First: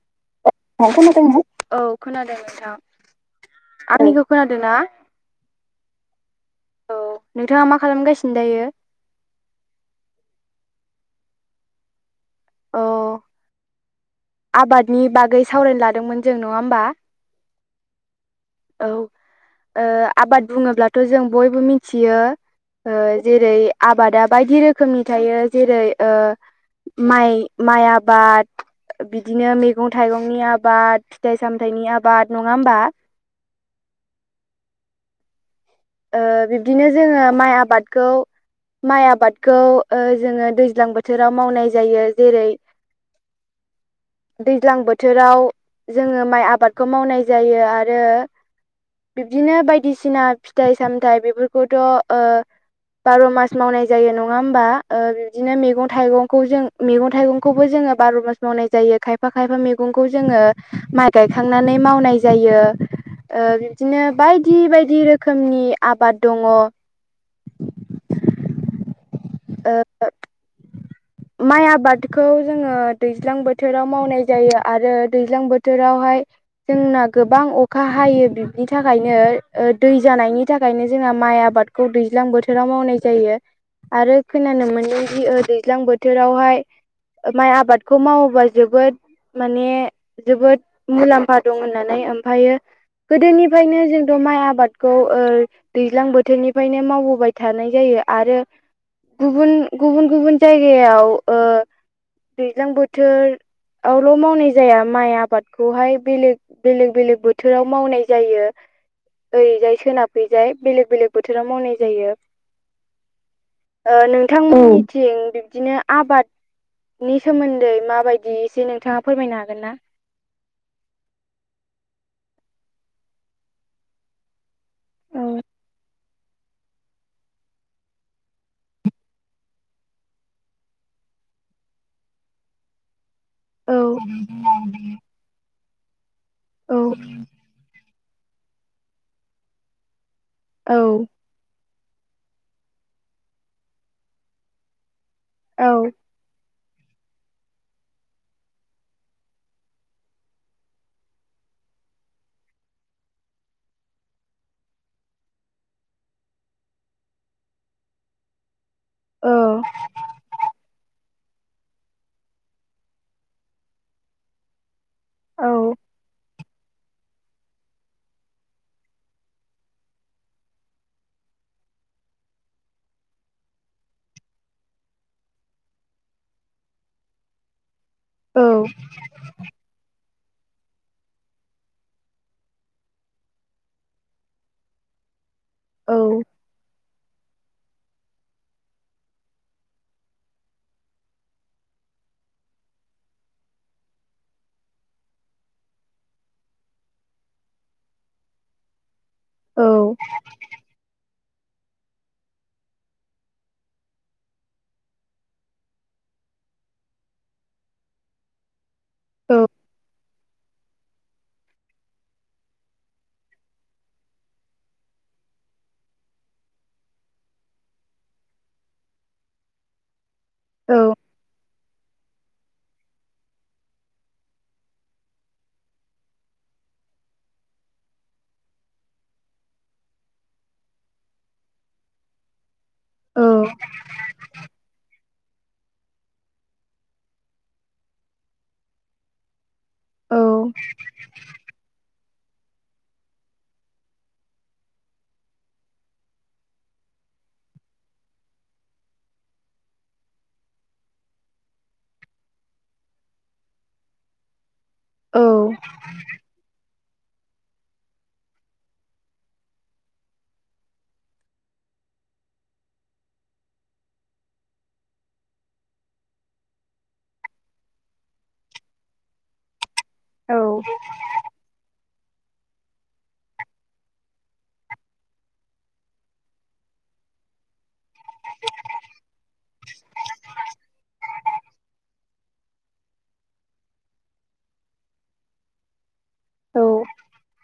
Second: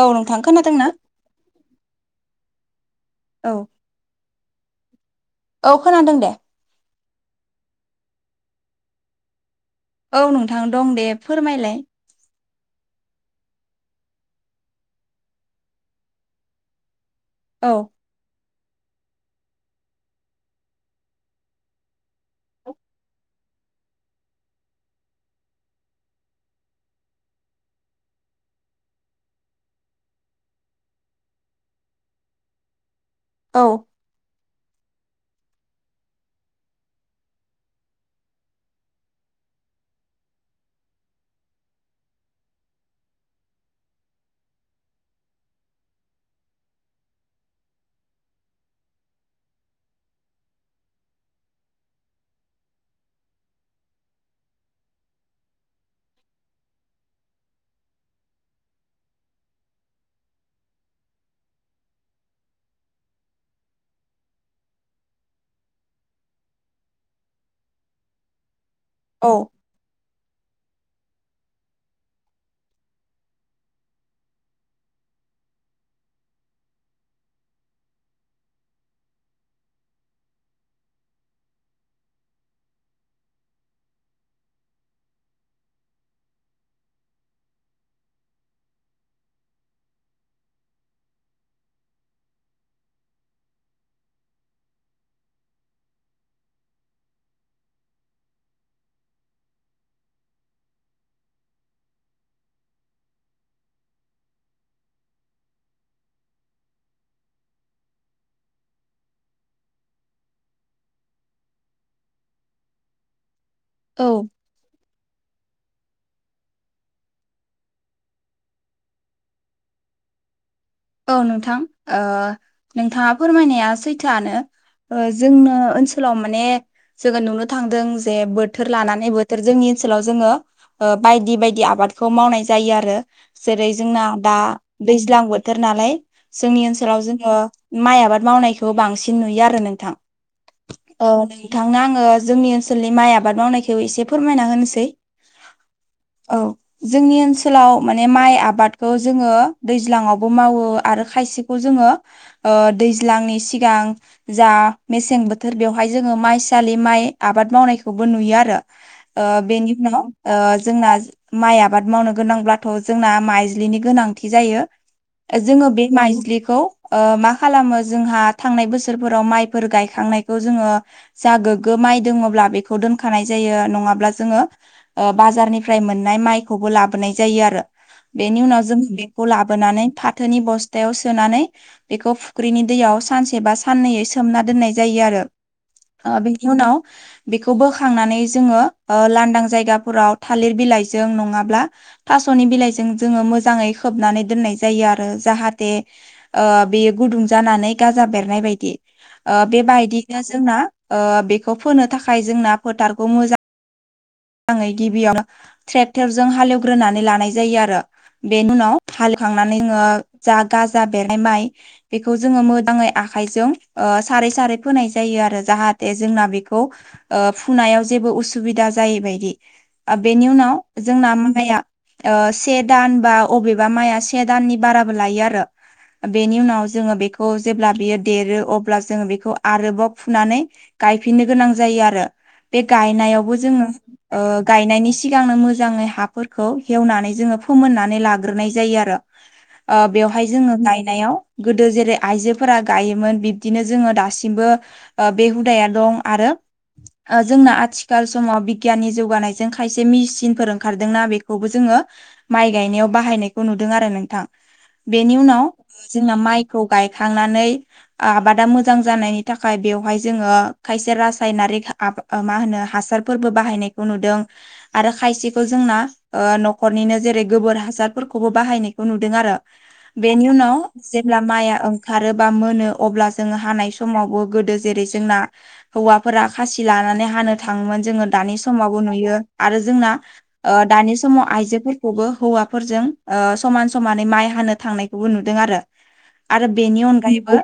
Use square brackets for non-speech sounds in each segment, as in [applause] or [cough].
औ नोंथां अ खोनादोंना आ खोनादों औ खोनादों नोंथां। औ आंनिखौ खोनादों ना? औ खोनादों दे। औ नोंथाङा मा खालामगासिनो दायो? औ नोंथां दं दे फोरमायलाय। अ आबादनि बागै सावरायनो लादोंमोन जों नङा होमबा? औ औ ओ आबाद बुङोब्लाथ' जों बयबो मिथियो ओ जेरै आबादा बायदि रोखोमनि थायो जेरै ओ माइ माइ आबाद। बिदिनो मैगं थाइगंनि आबाद फिथाइ सामथाइनि आबाद नङा होमबा? औ ओ बिब्दिनो जोङो माइ आबादखौ माइ आबादखौ ओ जोङो दैज्लां बोथोराव मावनाय जायो जेरै [inaudible] दैज्लां बोथोराव जोङो माइ आबादखौ मावनाय जायो आरो। बिब्दिनो बायदिसिना फिथाइ सामथाइ बेफोरखौथ' ओ बार' मास मावनाय जायो नङा होमबा ओ बिदिनो मैगं थाइगंखौ जों मैगं थाइगंखौबो जोङो बार' मास मावनाय जायो खायफा खायफा मैगंखौ जोङो माइ गायखांनानै मावनाय जायो ओ बिदिनो बायदि बायदि रोखोम रोखोमनि आबाद दङ। औ ओ माइ आबादखौ जोङो दैज्लां बोथोराव मावनाय जायो आरो दैज्लां बोथोरावहाय जोंना गोबां अखा हायो बिनि थाखायनो दै जानायनि थाखायनो जोंना माइ आबाद खौ दैज्लां बोथोराव मावनाय जायो आरो। खोनानो मोनो जि दैज्लां बोथोरावहाय माइ आबादखौ मावोबा जोबोद माने जोबोद मुलाम्फा दं होननानै ओमफ्रायो गोदोनिफ्रायनो जोंथ' माइ आबादखौ ओ दैज्लां बोथोरनिफ्रायनो मावबोबाय थानाय जायो आरो गुबुन गुबुन गुबुन जायगायाव ओ दैज्लां बोथोर आवल' मावनाय जाया माइ आबादखौहाय बेलेग बेलेग बेलेग बोथोराव मावनाय जायो। ओरैजाय सोनाब खैजाय बेलेग बेलेग बोथोराव मावनाय जायो। ओ औ नोंथांमोननिथिं बिब्दिनो आबाद नि सोमोन्दै माबायदि एसे नोंथाङा फोरमायनो हागोन ना? औ नोंथां ओ नोंथाङा फोरमायनाया सैथोआनो। औ जोंनो ओनसोलाव माने जोङो नुनो थांदों जे बोथोर लानानै बोथोर जोंनि ओनसोलाव जोङो ओ बायदि बायदि आबादखौ मावनाय जायो आरो। जेरै औ जोंना दा दैज्लां बोथोर नालाय जोंनि औ ओनसोलाव जोङो माइ आबाद मावनायखौ बांसिन नुयो आरो नोंथां औ नै नोंथांनो आंङो जोंनि ओनसोलनि माइ आबाद मावनायखौ एसे फोरमायना होनोसै औ औ जोंनि ओनसोलाव माने माइ आबादखौ जोङो दैज्लांङाव बो मावो आरो खायसेखौ जोङो दैज्लांनि सिगां जा मेसें बोथोर बेवहाय जोङो माइसालि माइ आबाद मावनायखौबो नुयो आरो। ओ बेनि उनाव ओ जोंना माइ आबाद मावनो गोनांब्लाथ' जोंना माइज्लिनि गोनांथि जायो। औ जोङो बे माइज्लिखौ ओ मा खालामो जोंहा थांनाय बोसोरफोराव माइफोर गायखांनाय बेखौ जोङो जा गोग्गो माइ दङब्ला बेखौ दोनखानाय जायो नङाब्ला जोङो ओ बाजारनिफ्राय मोननाय माइखौबो लाबोनाय जायो आरो बेनि औ उनाव जोङो बेखौ लाबोनानै फाथोनि बस्थायाव सोनानै बेखौ फुख्रिनि दैयाव सानसे बा साननैयै सोमना दोननाय जायो आरो औ बे उनाव बेखौ बोखांनानै जोङो लांदां जायगाफोराव थालिर बिलाइजों नङाब्ला थास'नि बिलाइजों जोङो मोजाङै खोबनानै दोननाय जायो जायो आरो जाहाथे ओ बेयो गुदुं जानानै गाजा बेरनाय बायदि ओ औ बेबायदिनो जोंना ओ बे खौ फोनो थाखाय जोंना फोथारखौ मोजां मोजाङै गिबियाव ट्रेक्टरजों हालेवग्रोनानै लानाय जायो आरो बेनि उनाव खांनानै नोङो जा गाजा बेरनाय माइ बेखौ जोङो मोजाङै आखाइजों ओ सारै सारै फोनाय जायो आरो जाहाथे जोंना बेखौ ओ फुनायाव जेबो उसुबिदा जायैबायदि बेनि उनाव जोंना माइआ ओ से दान बा अबेबा माइ से दाननि बाराबो लायो आरो बेनि उनाव जोङो बेखौ जेब्ला बियो देरो अब्ला जोङो बेखौ आरोबाव फुनानै गायफिननो गोनां जायो आरो बे गायनायावबो जोङो ओ गायनायनि सि सिगांनो मोजाङै हाफोरखौ हेवनानै जोङो फोमोननानै लाग्रोनाय जायो आरो ओ बेवहाय जोङो गायनायाव गोदो जेरै आइजोफोरा गायोमोन बिब्दिनो जोङो दासिमबो बे हुदाया दं आरो जोंना आथिखाल समाव बिगियाननि जौगानायजों खायसे मेसिनफोर ओंखारदोंना बेखौबो जोङो माइ गायनायाव बाहायनायखौ नुदों आरो नोंथां बेनि उनाव जोंना माइ खौ गायखांनानै आबादा मोजां जानायनि थाखाय बेवहाय जोङो खायसे रासायनारिक आ मा होनो हासारफोरबो बाहायनायखौ नुदों आरो खायसेखौ जोंना ओ न'खरनिनो जेरै गोबोर हासारफोरखौबो बाहायनाय खौ नुदों आरो बेनि औ उनाव जेब्ला माइया ओंखारो बा मोनो अब्ला जोङो हानाय समावबो गोदो जेरै जोंना हौवाफोरा खासि लानानै हानो थाङोमोन जोङो दानि समावबो नुयो आरो जोंना दानि समाव आइजोफोरखौबो हौवाफोरजों ओ समान समानै माइ हानो थांनायखौबो नुदों आरो आरो बेनि अनगायैबो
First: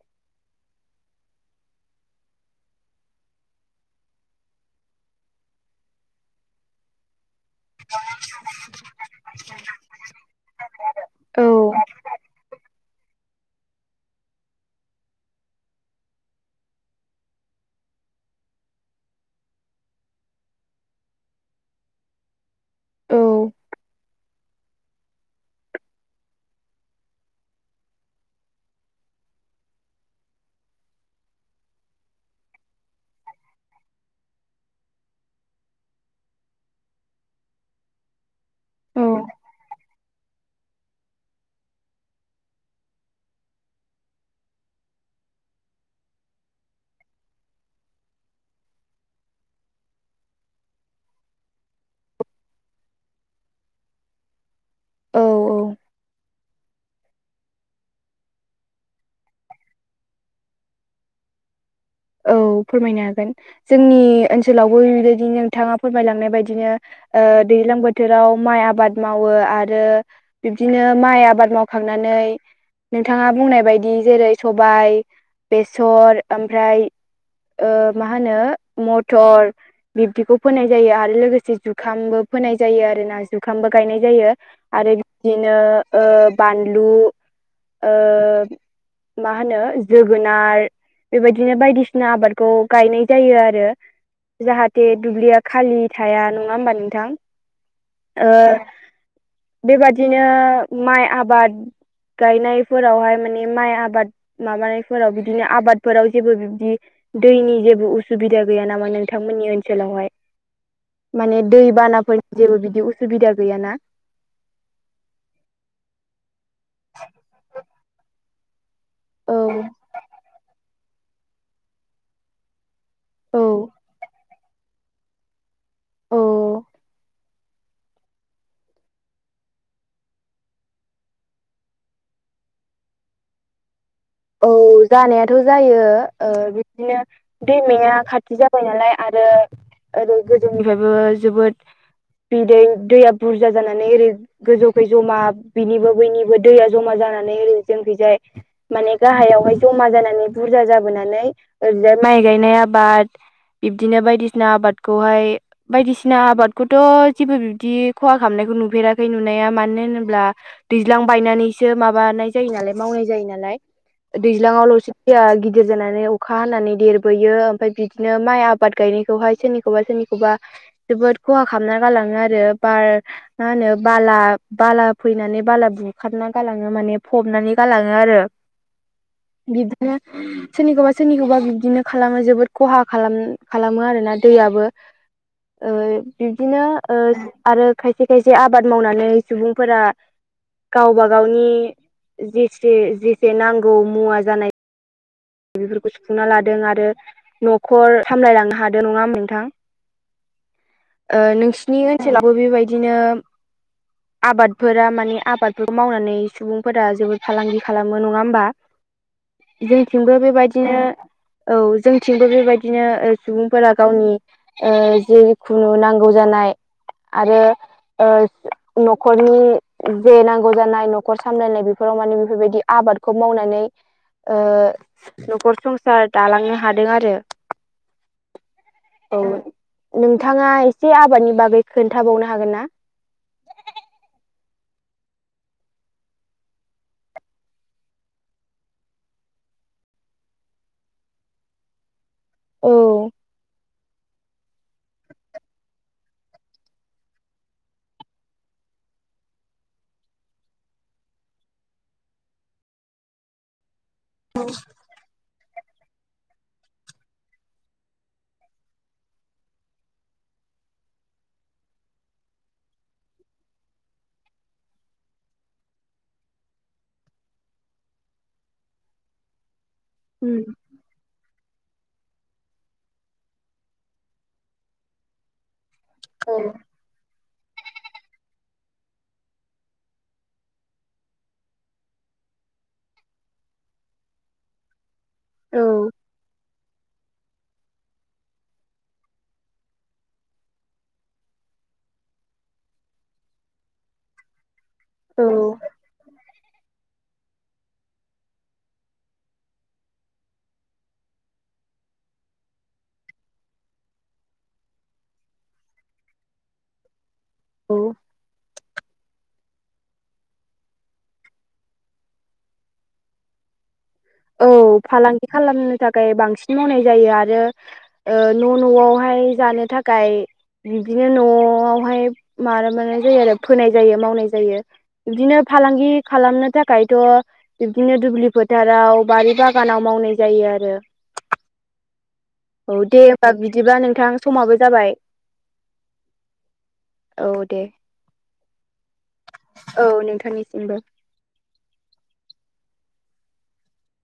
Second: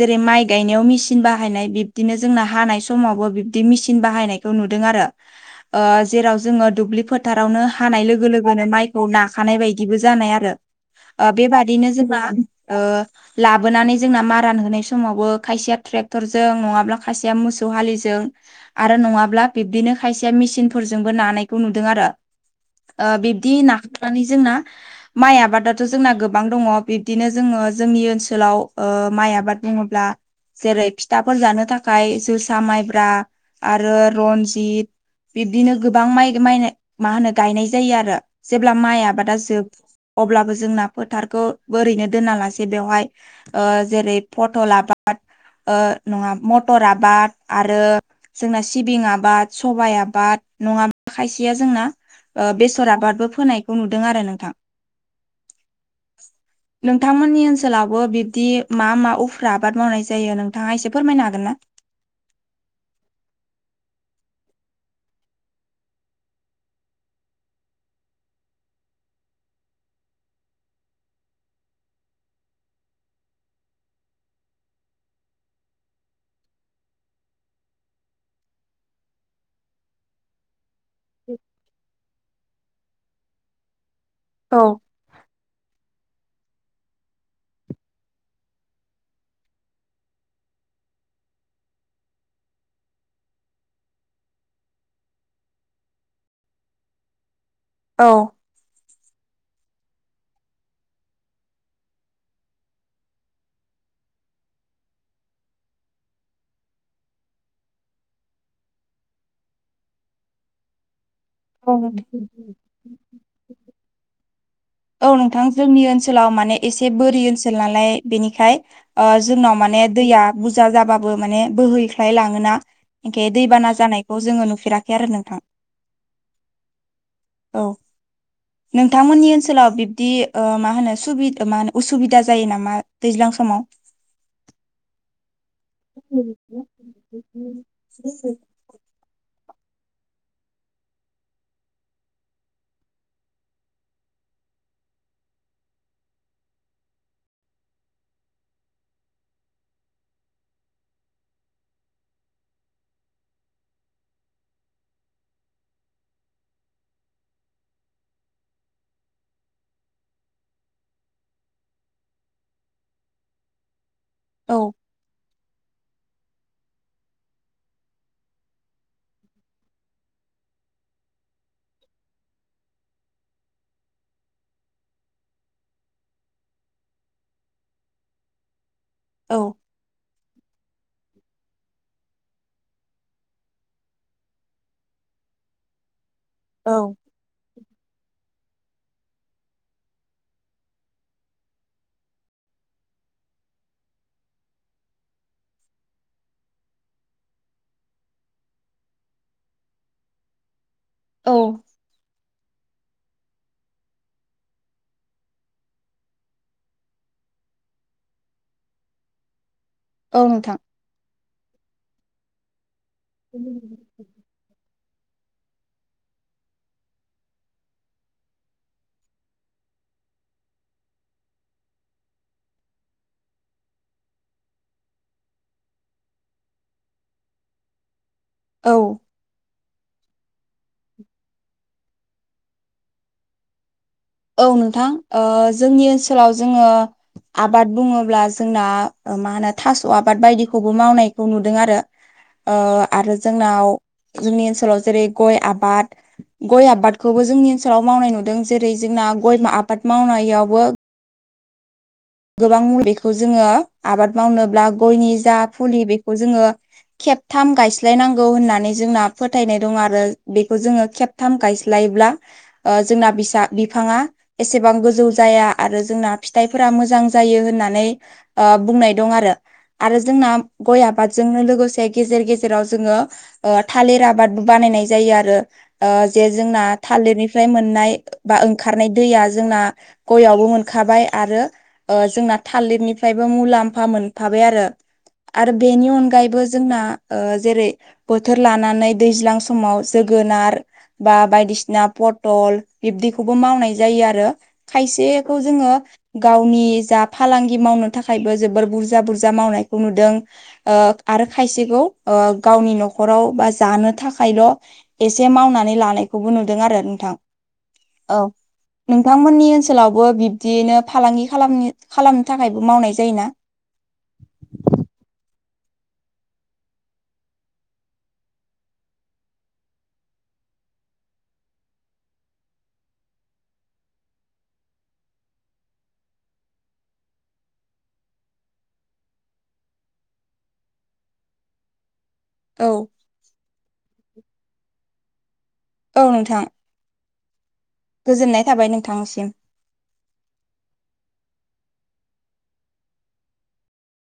जेरै माइ गायनायाव मेचिन बाहायनाय बिबदिनो जोंना हानाय समावबो बिबदि मेचिन बाहायनायखौ नुदों आरो ओ जेराव जोङो दुब्लि फोथारावनो हानाय लोगो लोगोनो माइखौ नाखानाय बायदिबो जानाय आरो बेबादिनो जोंहा [inaudible] लाबोनानै जोंना मारा होनाय समावबो खायसेया ट्रेक्टरजों नङाब्ला खायसेया मोसौ हालिजों आरो नङाब्ला बिब्दिनो खायसेया मेचनफोरजोंबो नानायखौ नुदों आरो ओ बिब्दि नाखांनानै जोंना माइ आबादाथ' जोंना गोबां दङ बिब्दिनो जोङो जोंनि ओनसोलाव माइ आबाद बुङोब्ला, जेरै फिथाफोर जानो थाखाय जोसा माइब्रा आरो रनजित बिब्दिनो गोबां माइ माइ मा होनो गायनाय जायो। आरो जेब्ला औ माइ आबादा जोब अब्लाबो जोंना फोथारखौ ओरैनो दोना लासे बेवहाय ओ जेरै पटल आबाद नङा मटर आबाद आरो जोंना सिबिं आबाद सबाइ आबाद नङाब्ला खायसेया जोंना बेसर आबादबो फोनायखौ नुदों आरो नोंथां औ औ नोंथांमोननि ओनसोलावबो बिब्दि मा मा उफ्रा आबाद मावनाय जायो नोंथाङा एसे फोरमायनो हागोन ना? औ फोरमायनो हागोन जोंनि ओनसोलावबो बेबायदि नोंथाङा फोरमायलांनाय बायदिनो ओ दैज्लां बोथोराव माइ आबाद मावो आरो बिब्दिनो माइ आबाद मावखांनानै नोंथाङा बुंनाय बायदि जेरै सबाय बेसर ओमफ्राय ओ मा होनो मटर, बिब्दिखौ फोनाय जायो आरो लोगोसे जुखामबो फोनाय जायो आरो ना जुखामबो गायनाय जायो। औ आरो बिदिनो ओ बानलु ओ मा होनो जोगोनार बेबायदिनो बायदि बायदिसिना आबादखौ गायनाय जायो आरो जाहाथे दुब्लिया खालि थाया नङा होमबा नोंथां, औ ओ बेबादिनो माइ आबाद गायनायफोरावहाय माने माइ आबाद माबानायफोराव बिदिनो आबादफोराव जेबो बिबदि दैनि जेबो उसुबिदा गैया नामा नोंथांमोननि ओनसोलावहाय, माने औ दैबानाफोरनि जेबो बिदि उसुबिदा गैयाना? औ नोंथां जोंनि ओनसोलाव माने एसे बोरि ओनसोल नालाय बेनिखाय, औ जोंनाव माने दैया बुरजा जाबाबो माने बोहैख्लाय लाङोना, खे औ दैबाना जानायखौ जोङो नुफेराखै आरो नोंथां, औ औ नोंथांमोननि ओनसोलाव बिबदि मा होनो मा होनो उसुबिदा जायो नामा दैज्लां समाव, औ जानायाथ' जायो ओ बिदिनो दैमाया खाथि जा फोनोलाय आरो ओरै गोदोनिफ्रायबो जोबोद बिदै दैया बुरजा जानानै ओरै गोजौखै जमा बिनिबो बैनिबो दैया जमा जानानै ओरै जोंखैजाय माने, गाहायावहाय जमा जानानै बुरजा जाबोनानै ओरैनोाय माइ गायनाय आबाद, बिब्दिनो बायदिसिना आबादखौहाय, बायदिसिना आबादखौथ' जेबो बिब्दि खहा खालामनायखौ नुफेराखै नुनाया मानो होनोब्ला, दैज्लां बायनानैसो माबानाय जायो नालाय मावनाय जायो नालाय औ दैज्लाङावल'से दैया गिदिर जानानै अखा हानानै देरबोयो ओमफ्राय बिदिनो माइ आबाद गायनायखौहाय सोरनिखौबा सोरनिखौबा जोबोद खहा खालामना गालाङो आरो बार मा होनो बाला बाला फैनानै बाला बुखारना गालाङो माने फबनानै गालाङो आरो औ बिदिनो सोरनिखौबा सोरनिखौबा बिदिनो खालामो जोबोद खहा खालाम खालामो आरोना दैयाबो, बिब्दिनो औ आरो खायसे खायसे आबाद मावनानै सुबुंफोरा गावबा गावनि जेसे जेसे नांगौ मुवा जानाय, बेफोरखौ सुफुंना लादों आरो न'खर सामलायलांनो हादों नङा ओनबा नोंथां, औ नोंसिनि ओनसोलावबो बेबायदिनो आबादफोरा माने आबादफोरखौ मावनानै सुबुंफोरा जोबोद फालांगि खालामो नङा होमबा, जोंथिंबो औ नोंथां बेबायदिनो औ जोंथिंबो बेबायदिनो सुबुंफोरा गावनि ओ जिखुनु नांगौ जानाय आरो ओ न'खरनि जे नांगौ जानाय न'खर सामलायनाय बेफोराव माने बेफोरबायदि आबादखौ मावनानै ओ न'खर संसार दालांनो हादों आरो। औ। औ नोंथाङा एसे आबादनि बागै खोन्थाबावनो हागोन ना? औ नोंथां जोंनि ओनसोलाव जोङो, आबाद बुङोब्ला जोंना मा होनो थास' आबाद बायदिखौबो मावनायखौ नुदों आरो औ आरो जोंनाव जोंनि ओनसोलाव जेरै गय आबाद गय आबादखौबो जोंनि ओनसोलाव मावनाय नुदों जेरै जोंना गय आबाद मावनायावबो गोबां मुलि बेखौ जोंङो आबाद मावनोब्ला गयनि जा फुलि बेखौ जोंङो खेबथाम गायस्लायनांगौ होननानै जोंना फोथायनाय दं आरो बेखौ जोंङो खेब थाम गायस्लायब्ला ओ जोंना बिसा बिफांङा एसेबां गोजौ जाया आरो जोंना फिथाइफोरा मोजां मोजां जायो होननानै ओ बुंनाय दं आरो आरो जोंना उम गय आबादजोंनो लोगोसे गेजेर गेजेराव जोंङो ओ थालिर आबादबो बानायनाय जायो आरो ओ जे औ जोंना थालिरनिफ्राय मोननाय बा ओंखारनाय दैया जोंना गयावबो मोनखाबाय आरो ओ जोंना थालिरनिफ्रायबो मुलाम्फा मोनफाबाय आरो आरो बेनि अनगायैबो जोंना ओ जेरै बोथोर लानानै दैज्लां समाव जोगोनार बा बायदिसिना पटल बिब्दिखौबो मावनाय जायो आरो। औ खायसेखौ जोंङो गावनि जा फालांगि मावनो थाखायबो जोबोर बुरजा बुरजा मावनायखौ नुदों ओ आरो खायसेखौ ओ गावनि न'खराव बा जानो थाखायल' एसे मावनानै लानायखौबो नुदों आरो नोंथां। औ नोंथांमोननि ओनसोलावबो बिब्दियैनो फालांगि खालामनो खालामनो थाखायबो मावनाय जायो ना? औ फालांगि खालामनो थाखाय बांसिन मावनाय जायो आरो ओ न' न'आवहाय जानो थाखाय बिदिनो न'आवहाय माबामानाय जायो आरो फोनाय जायो मावनाय जायो। बिदिनो फालांगि खालामनो थाखायथ' बिबदिनो दुब्लि फोथाराव बारि बागानाव मावनाय जायो आरो औ दे दा बिदिब्ला नोंथां समाबो जाबाय औ नोंथां। औ दे। गोजोननाय थाबाय नोंथांनिसिम। औ नोंथांनिसिमबो।